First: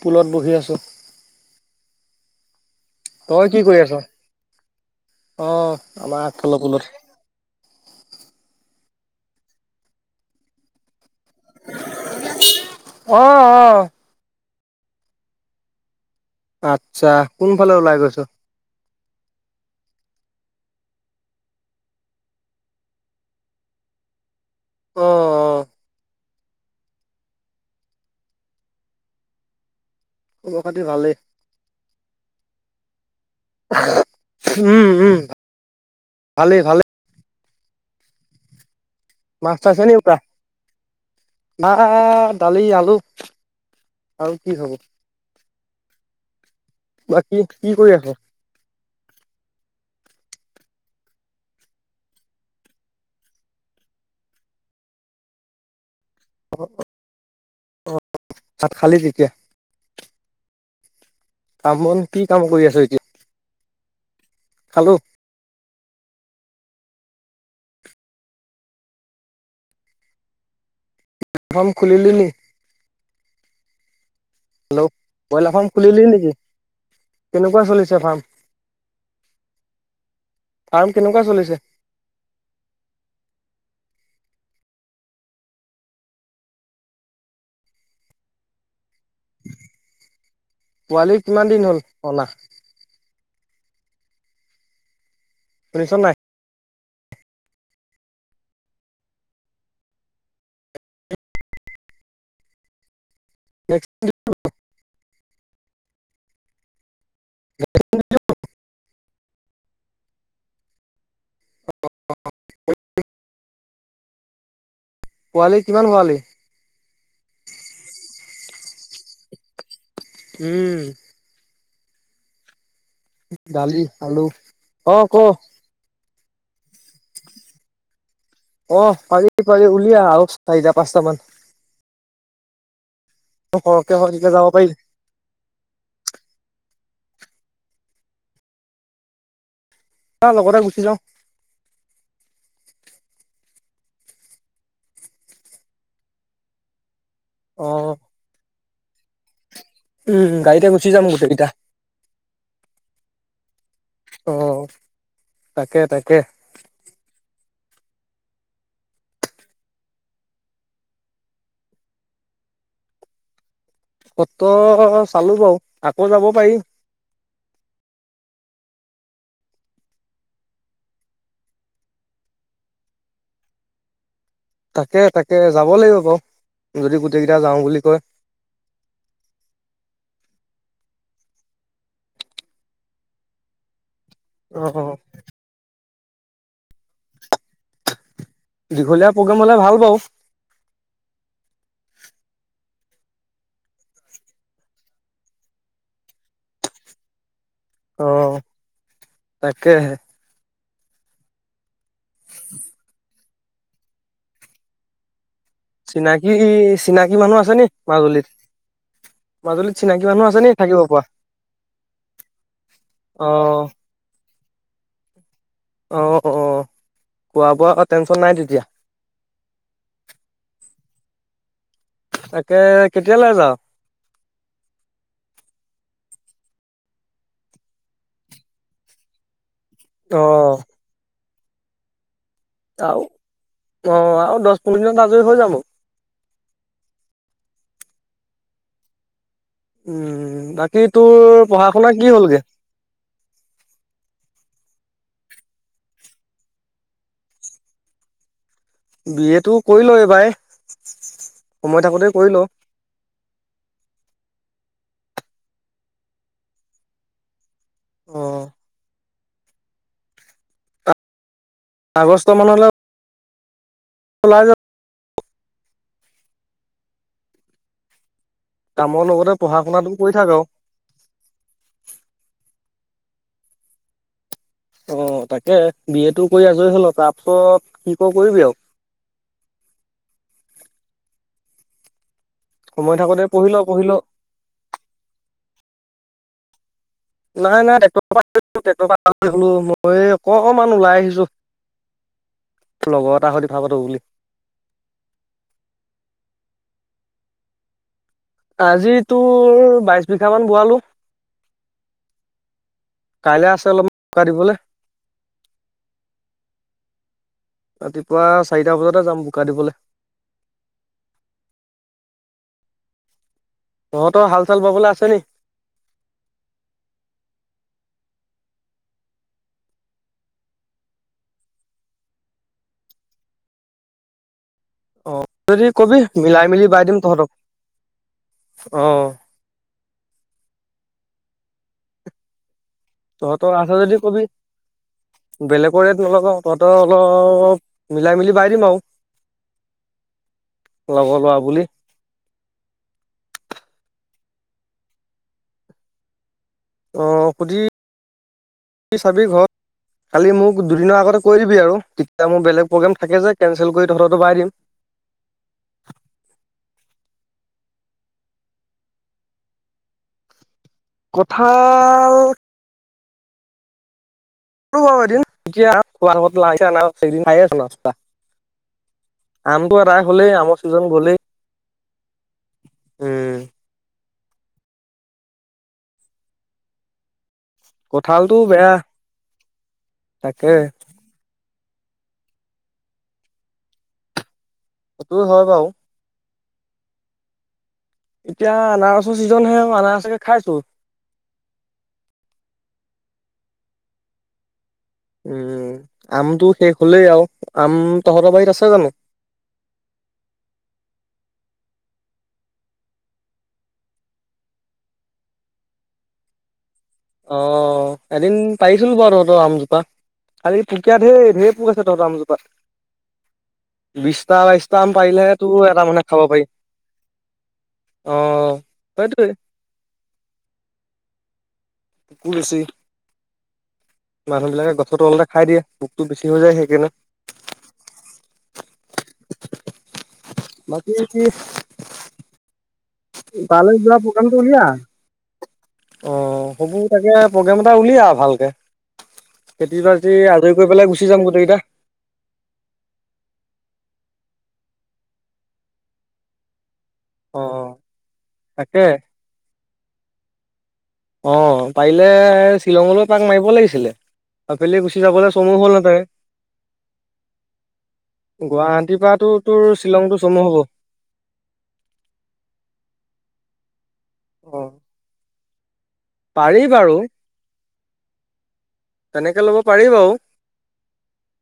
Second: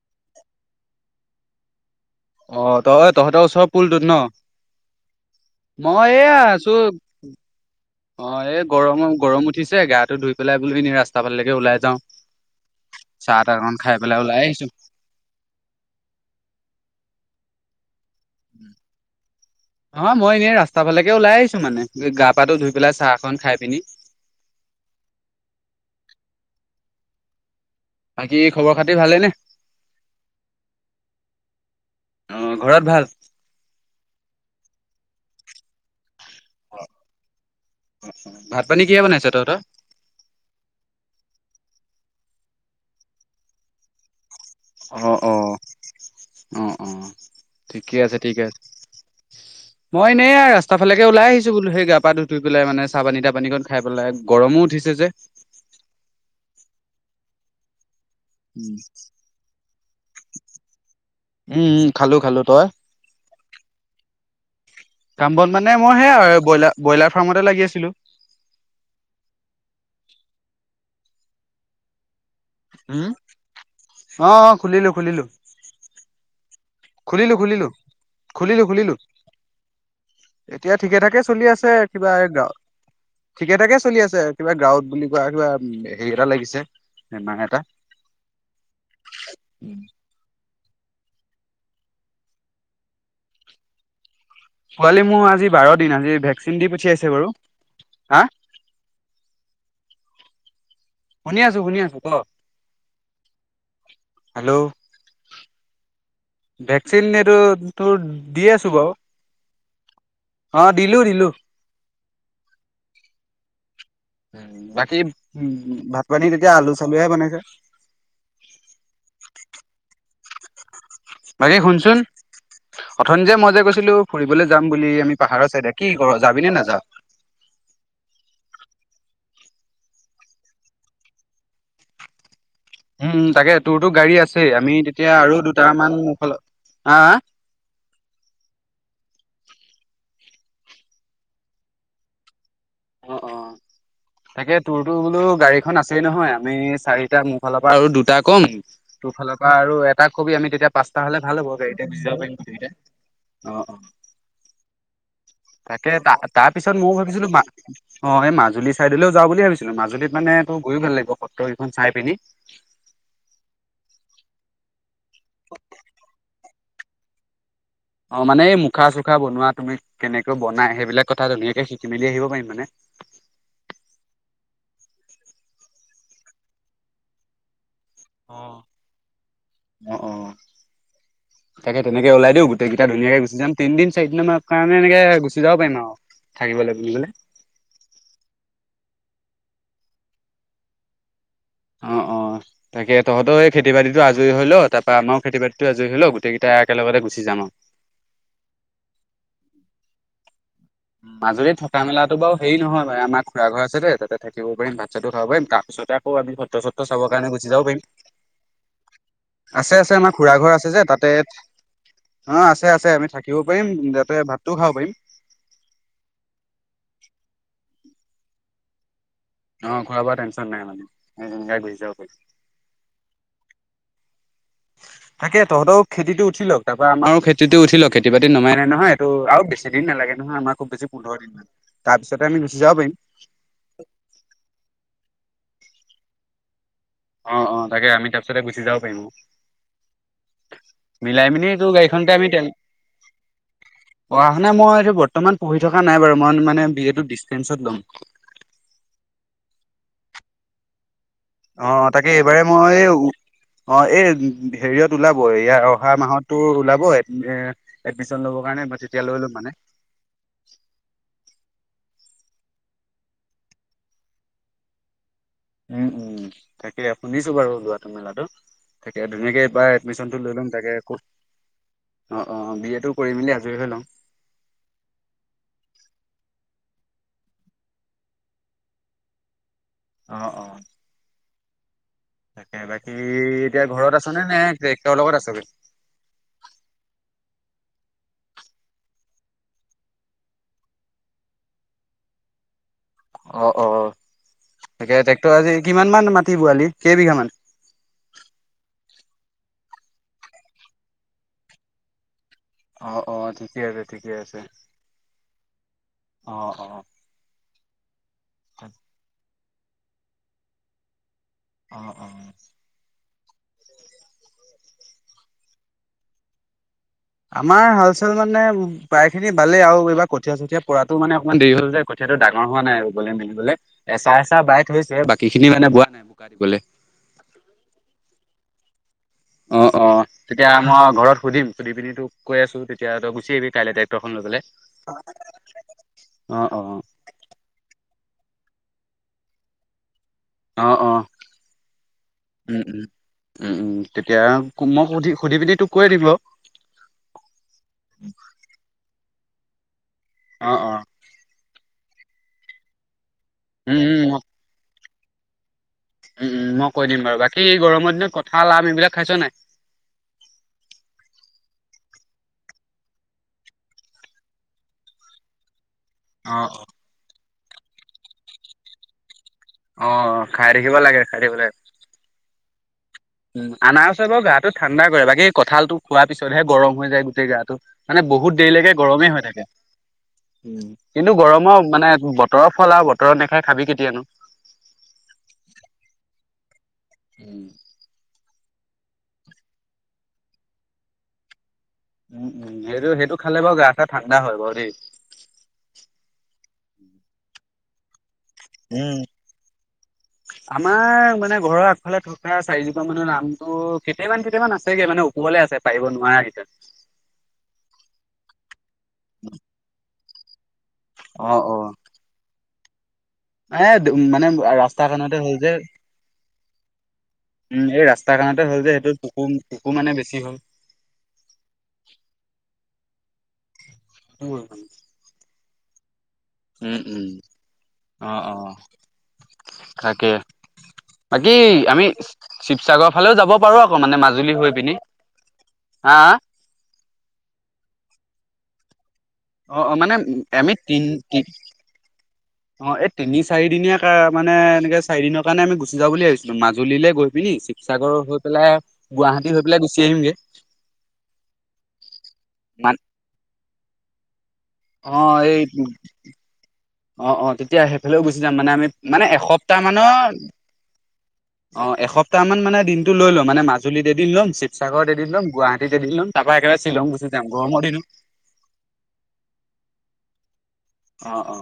পুলত বহি আছোঁ। অ তই তহঁতৰ ওচৰ কৰি আছ পুলটোত ন। অ মই আমাৰ এই আগফালৰ আছোঁ পুলত অ এই। গৰমত গৰম উঠিছে গাটো ধুই পেলাই বোলো এনেই ৰাস্তা। ৰাস্তা ফালে ওলাই যাওঁ অ চাহ তাহ অ অকণমান খাই পেলাই ওলাই আহিছোঁ। আচ্ছা কোনফালে ওলাই গৈছ। উম। অ মই এনেই ৰাস্তা ফালেকে ওলাই আহিছোঁ মানে গা পাটো ধুই পেলাই চাহ অকণমান খাই পিনি। [unintelligible] [inaudible] অ অ। বাকী খবৰ খাতি ভালেইনে খবৰ খাতি ভালেই আহ ঘৰত ভাল। উম, উম ভালে- ভালে ভাত পানী কিয় বনাইছ তহতৰ মাহ দালি আলু আৰু কি হব অ অ অঁ অঁ বাকী কি কৰি ঠিকে আছ আছে ঠিকে আছে মই এনেয়া ৰাস্তা ফালে ওলাই আহিছোলোেই গা ধুঠ পেলাই মান চ পানী তাপানী কত খাই পেলাই গৰমো উঠি দিছে যে ভাত উম খালি উম কামন খালো কি খালো কাম তই কৰি আছো এতিয়া খালো কাম্বন মানে মই সেয়া আৰু ব্ৰইলাৰ ব্ৰইলাৰ ফাৰ্মতে লাগি আছিলো ফাম খুলিল ন [unintelligible] উম অ অ হেল্ল' খুলিলো খুলিলো ব্ৰইলাৰ ফাৰ্ম খুলিলি নেকি খুলিলো কেনেকুৱা খুলিলো চলিছে ফাৰ্ম খুলিলো খুলিলো এতিয়া ফাৰ্ম ঠিকে ঠাকে কেনেকুৱা চলি চলিছে আছে কিবা এই গাঁৱত ঠিকে ঠাকে চলি আছে কিবা গাঁৱত বুলি কোৱা কিবা হেৰি এটা লাগিছে মা এটা [unintelligible] [inaudible] পোৱালি কিমান দিন হ'ল অনা পোৱালী মোৰ আজি বাৰ দিন শুনিছ আজি নাই ভেকচিন দি পঠিয়াইছে বাৰু হা [unintelligible] শুনি আছো শুনি আছো ক ন [unintelligible] হেল্ল' ভেকচিন এইটো তোৰ দি আছো বাৰু। অ দিলো -দিলো [inaudible] বাকী উ পোৱালি কিমান ভাত ভৰালি পানী তেতিয়া আলু-চালুহে বনাইছে উম। বাকী শুনচোন, অথনি যে মই যে দালি কৈছিলো আলু ফুৰিবলৈ যাম বুলি অ ক আমি পাহাৰৰ চাইদে কি অ যাবিনে নাযা? অ পাৰি-পাৰি উলিয়া আৰু চাৰিটা -পাঁচটা মান উম তাকে তোৰতো সৰহকে হয় গাড়ী তেতিয়া আছে যাব পাৰি আমি তেতিয়া আৰু দুটামান। হা। আহ লগতে গুচি যাও। অ, অ তাকে তোৰ তো বোলো গাড়ীখন আছেই নহয় আমি চাৰি। দুটা মোৰ ফালৰ অ পৰা আৰু দুটা কম তোৰ ফালৰ পৰা আৰু এটা উম কবি আমি গাড়ীতে তেতিয়া গুচি পাঁচটা যাম হ'লে ভাল গোটেইকেইটা হ'ব গাৰীতে গুচি যাব পাৰিম গোটেইকেইটাই অ অ অ তাকে ত তাৰ পিছত ময় ভাবিছিলো মা অ এই মাজুলী চাইদলৈও যাওঁ বুলি ভাবিছিলো মাজুলীত মানে তোৰ গৈয়ো ভাল লাগিব সত্ৰকেইখন চাই পিনি [inaudible] কত চালো বাৰু আকৌ যাব পাৰি। অ মানে এই মুখা -চুখা বনোৱা তুমি কেনেকে বনাই সেইবিলাক কথা ধুনীয়াকে শিকি মেলি আহিব পাৰিম মানে [inaudible] তাকে তাকে যাব লাগিব বাৰু যদি গোটেই কেইটা যাওঁ বুলি কয়। অ ন তাকে তেনেকে ওলাই দিওঁ গোটেইকেইটা ধুনাক গুচি যাম তিনদিন চাৰিদিনৰ অ কাৰণে অ এনেকে গুচি যাব পাৰিম আৰু থাকিবলৈ বোলি কলে। দীঘলীয়া প্ৰগ্ৰেম হলে ভাল বাউ অ অ তাকে তহঁতও এই খেতি বাতিটো আজৰি হলও তাৰ পৰা আমাৰো খেতি বাতিতো আজৰি হলও গোটেইকেইটাই একেলগতে গুচি জাম আউ অ তাকেহে মাজুলী থকা মেলাতো বাৰু হেৰি নহয় ম আমাৰ খুৰা ঘৰ আছে দে তাতে থাকিব পাৰিম ভাত চাতো খাব পাৰিম। তাৰপিছতে আকৌ চিনাকি আমি সত্ৰ-সত্ৰ চাবৰ চিনাকি কাৰণে মানুহ গুচি আছে নি যাব পাৰিম মাজুলীত মাজুলীত আছে-আছে চিনাকি আমাৰ মানুহ খুৰা নি ঘৰ আছে থাকিব যে পৰা তাতে অ আছে- আছে আমি অ থাকিব পাৰিম, তাতে ভাতটোও খাব পাৰিম অ অ খোৱা বোৱা টেনচন নাই তেতিয়া অ খোৱা- বোৱা টনচন নাই মানে, সেনেকাই কৰিম তাকে কেতিয়ালৈ যাও [inaudible] তাকে তহঁতৰ খেতিটো উঠিলওক তাৰ পৰা আমাৰো খেতিতটো উঠিলও খেতি বাতি নমাই নাই নহয় এইটো আৰু বেছি দিন নালাগে নহয় আমাৰ খুব বেছি পোন্ধৰ দিনমান তাৰ পিছত আৰু অ আৰু দহ পোন্ধ দিনত আযৰি হৈ যাব অ, অ তাকে আমি তাৰপিছতে গুচি যাব পাৰিম। উম বাকী তোৰ মিলাই পঢ়া শুনা কি হ'লগে। পঢ় শুনা মই বৰ্তমান পঢ়ি থকা নাই বাৰু মই মানে বি এ ডিঞ্চতেনচত ল'ম বি এ টো কৰি ল এইবাৰে অ তাকে এইবাৰে মই উ অ এই হেৰিয়ত ওলাব ইয়াৰ অহা মাহতো ওলাব এ অ এডমিশন ল'ব কাৰণেই তেতিয়ালৈ লম মানে আগষ্ট মানলে কলাইজত উম উম তাকে শুনিছো বাৰু লোৱাটোৰ মেলাটো কামৰ তাকে লগতে ধুনীয়াকে পঢ়া এইবাৰ শুনাটো কৰি এডমিনটো থাক লৈ আৰু লম তাকে ক অ অ বি এ টো কৰি মেলি আজৰি হৈ লওঁ অ তাকে বি এ টো কৰি আজৰি হৈ ল তাৰপিছত কি কৰ কৰিবি আৰু অ অ তাকে বাকী সময় থাকোতে পঢ়ি এতিয়া ল পঢ়ি ঘৰত ল আছনে নে টেক্ট্ৰৰ লগত আছগে নাই নাই টেক্টৰ পৰা টেক্ট্ৰৰ পৰা গলো মই অকমান ওলাই আহিছো লগৰ এটা সৈতে অ কথা অ পাতো বুলি তাকে ট্ৰেক্টৰ আজি কিমান মান মাটি বোৱালি কেই বিঘা মান আজি তোৰ বাইশ বিঘা মান বোৱালো অ অ কাইলৈ ঠিকে আছে অলপমান ঠিকে বোকা আছে দিবলৈ অ অ ৰাতিপুৱা চাৰিটা বজাতে যাম বোকা দিবলে অ অ তেল ভৰাবলৈ আছে নি আমাৰ হাল চাল মানে প্ৰায় খিনি বালেই আৰু এইবাৰ কঠীয়া চঠীয়া পৰাতো মানে অকমান দেৰি হল যে সেটো ডাঙৰ হোৱা নাই ৰুবলে মিলিবলে এচা এচাহ বাই থৈছে অ বাকী খিনি যদি মানে বোৱা কবি নাই বোকা মিলাই দিবলে। মিলি বাই দিম তহঁতক অ অ অ তেতিয়া মই ঘৰত সুধিম সুধি পিনি তোক কৈ আছো তেতিয়া তই গুচি আহিবি তহঁতৰ কাইলে আছে যদি ট্ৰেক্টৰখন লৈ কবি পেলাই। বেলেগৰ ৰেট অ নলগাও অ তহঁতৰ অলপ মিলাই মিলি বাই দিম আউ অ অ উম উম উম উম এতিয়া মই সুধি সুধি পিনি তোক কৈ দিম বাও অ সুধি চাবি ঘৰত খালি মোক অ', অ', দুদিনৰ আগতে কৈ দিবি আৰু তেতিয়া মোৰ বেলেগ প্ৰগ্ৰেম থাকে যে কেনঞ্চেল উম, কৰি ত উম, মই তহঁতৰ বাই দিম উম মই কৈ দিম বাৰু বাকী গৰমৰ দিনত কঁঠাল আম এইবিলাক খাইছ নাই। কঠাল ব এদিন এতিয়া খোৱাৰত অ', সেইদিন খাইে আছো নস্তা আমটো অ', আদাই অ', হ'লেই খাই আমৰ থাকিব ছিজন লাগে খাই গ'লেই থাকিব লাগে। উম আনাৰছে বাও গা টো ঠাণ্ডা কৰে বাকী কঠালটো খোৱাৰ পিছতহে গৰম হৈ যায় গোটেই গাটো। মানে কঁঠালটো বহুত বেয়া দেৰিলৈকে গৰমেই হৈ থাকে তাকে উ কিন্তু গৰমৰ মানে বতৰৰ ফল আৰু বতৰৰ নাখাই খাবি কেতিয়ানো। সেইটো হয় বাৰু উম। এতিয়া আনাৰসৰ চিজনহে আনাৰসকে খাইছো উম উম সেইটো সেইটো খালে বাৰু গা চা ঠাণ্ডা হয় বাও দেই উম আমটো শেষ হলেই আৰু আম তহঁতৰ বাৰীত আছে জানো উম আমাৰ মানে ঘৰৰ আগফালে থকা চাৰিজোপা মানৰ নামটো কেইটামান কেইটামান আছেগে মানে ওপৰলে আছে পাৰিব নোৱাৰ কেইটা [unintelligible] অ এদিন পাৰিছিলো বাৰ তহতৰ আমজোপা খালি পুকীয়া ঢেৰ পোক আছে তহঁতৰ আামজোপাত এ মানে বিছটা বাইশটা ৰাস্তা আম কাণতে হ'ল পাৰিলেহে যে তো এটা মানে খাব পাৰি উম এই অ ৰাস্তাখনতে হ'ল যে সেইটো সেইটোৱে কুকুৰ কুকুৰ মানে বেছি হ'ল। পোকো বেছি মানুহ বিলাকে গছৰ তলতে খাই দিয়ে বেছি হৈ যায় উম সেইকাৰণে উম অ অ তাকে। বাকী আমি শিৱসাগৰৰ ফালেও যাব পাৰো তালৈ আকৌ যোৱা মানে মাজুলী প্ৰগ্ৰামটো হৈ উলিয়া পিনি। হা অ হব তাকে প্ৰগ্ৰেম এটা উলিয়া ভালকে। অ অ খেতি মানে বাতি আমি আজৰি কৰি তিন পেলাই গুচি যাম গোটেইকেইটা। অ এই তিনি চাৰি দিনীয়া মানে এনেকে চাৰি দিনৰ কাৰণে আমি গুচি যাব বুলি ভাবিছিলো মাজুলীলৈ গৈ পি অ শিৱসাগৰ হৈ পেলাই তাকে গুৱাহাটী হৈ পেলাই গুচি আহিমগে। অ পাৰিলে মান শ্বিলঙলৈ তাক মাৰিব লাগিছিলে। আবেলি অ গুচি যাবলৈ এই চমু হ'ল হেতেন। অ অ তেতিয়া সেইফালেও গুচি যাম মানে আমি গুৱাহাটীৰ মানে পৰাতো এসপ্তাহ তোৰ মানৰ শ্বিলংটো চমু হ'ব, অ এসপ্তাহ মান মানে দিনটো লৈ লম মানে মাজুলীত এদিন ল'ম অ', শিৱসাগৰত এদিন ল'ম গুৱাহাটী লম তাৰপা একেবাৰে পাৰি শ্বিলং বাৰু। গুচি যাম গৰমৰ দিনো তেনেকে ল'ব পাৰি বাৰু, অ অ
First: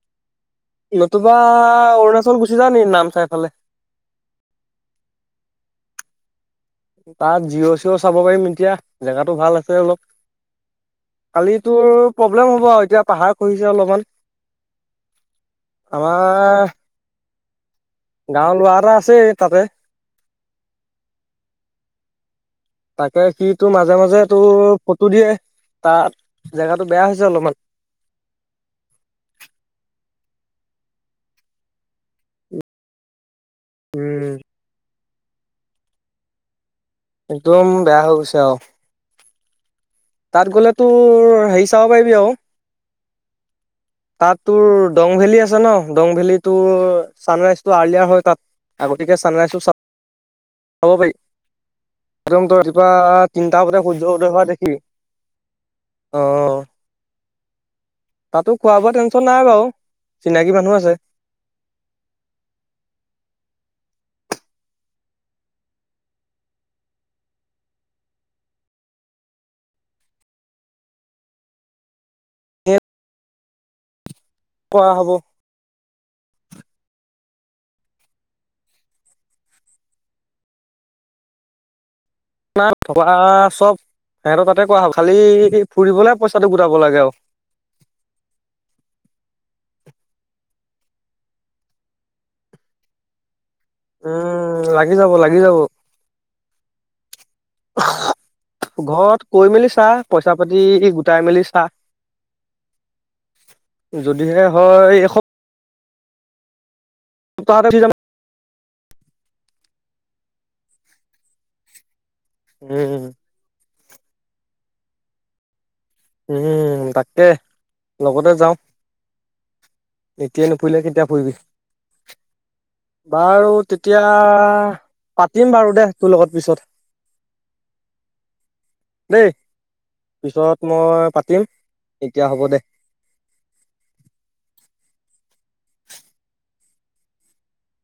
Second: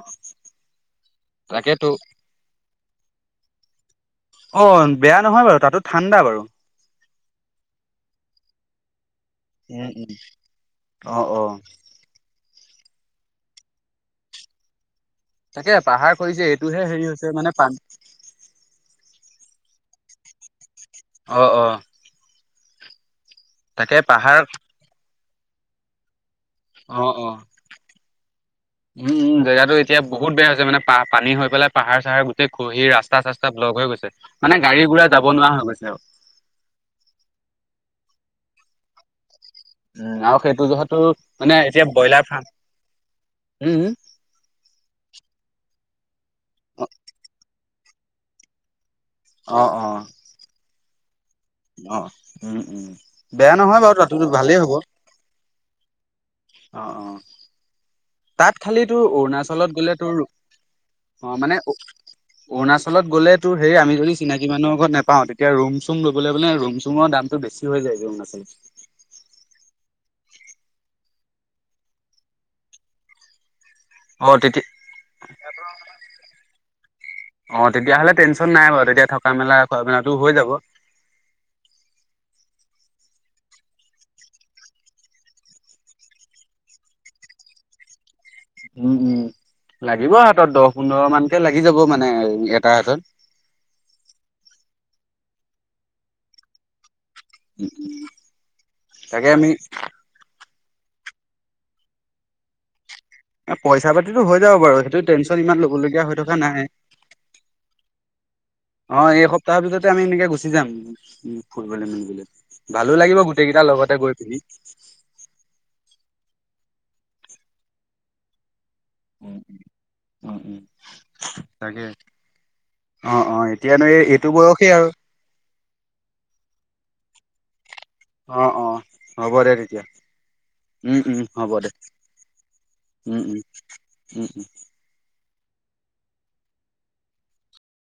নতুবা তাকেতো অৰুণাচল গুচি যাও নেকি নামচাই ফালে অ বেয়া নহয় বাৰু তাতো ঠাণ্ডা বাৰু তাত জিঅ' চিঅ' চাব পাৰিম এতিয়া জেগাতটো ভাল আছে উম উম অ অলপ। অ কালিতো প্ৰব্লেম হ'ব আৰু এতিয়া পাহাৰ খহিছে অলপমান। তাকে পাহাৰ খহিছে আমাৰ এইটোহে হেৰি হৈছে মানে পান গাঁৱৰ লৰা আছে তাতে অঁ অঁ ত সি তটো মাজে মাজে তোৰ ফটো দিয়ে তাত জেগাটো বেয়া অ হৈছে অ অলপমান, উম দে এতিয়া বহুত বেয়া হৈছে মানে পানী হৈ পেলাই পাহাৰ চাহাৰ গোটেই ঘহি ৰাস্তা চাস্তা ব্লগ হৈ গৈছে উম, মানে গাড়ী ঘোঁৰা যাব নোৱাৰা হৈ গৈছে আৰু একদম বেয়া হৈ গৈছে আৰু। উম আৰু তাত সেইটো গ'লে যোৱা টো তোৰ মানে হেৰি চাব এতিয়া পাৰিবি ব্ৰইলাৰ আৰু ফাৰ্ম উম, তাত তোৰ দং ভেলী আছে ন দং ভেলী তোৰ অ', ছানৰাইজটো আৰ্লিয়াৰ হয় তাত আগতিকে চানাইছো চ অ', অ', চাব পাৰি। অ', একদম উম, তই উম, ৰাতিপুৱা বেয়া তিনটা নহয় বতে বাৰু সূৰ্য তাতো উদয় হোৱা ভালেই হ'ব দেখিবি। অ অ অ তাতো তাত খোৱা খালি বোৱা তোৰ টেনচন নাই বাৰু অৰুণাচলত গ'লে তোৰ চিনাকি মানুহ আছে অ মানে অৰুণাচলত গলে তোৰ হেৰি আমি যদি চিনাকি মানুহৰ লগত নাপাওঁ, তেতিয়া ৰুম চুম ল'বলৈ মানে ৰুম চুমৰ দামটো বেছি হৈ যায় যে অৰুণাচলত। [inaudible] অ তেতিয়া কৰা হ'ব অ তেতিয়াহ'লে টেনচন নাই বাৰু, তেতিয়া থকা মেলা খোৱা মেলাটো হৈ যাব। [unintelligible] ন থবা চব। সিহতো তাতে কোৱা হ'ল খালি ফুৰিবলে পইচাটো গোটাব লাগে আৰু। উম উম। লাগিব হাতত দহ পোন্ধৰ মানকে লাগি যাব মানে এটাৰ হাতত। উম লাগি যাব লাগি যাব। ঘৰত তাকে আমি কৈ মেলি চা, পইচা পাতি এই গোটাই মেলি চাহ। পইচা পাতিতো হৈ যাব বাৰু সেইটো টেনচন ইমান লবলগীয়া হৈ থকা নাই। ক তি যান [unintelligible] অ এই সপ্তাহৰ ভিততে আমি এনেকে গুচি যাম উ ফুৰিবলৈ মেলিবলৈ। ভালো উম লাগিব গোটেই কেইটাৰ লগতে গৈ পিনি। উম তাকে লগতে যাও। উম উ উম উম কেতিয়া ফুৰিবি তাকে। অ অ বাৰু এতিয়ানো তেতিয়া এই এইটো বয়সেই আৰু পাতিম বাৰু। দে তোৰ লগত পিছত। অ অ দেই হ'ব দে তেতিয়া। পিছত উম মই উম পাতিম হ'ব দে এতিয়া হ'ব দে উম উম উম উম।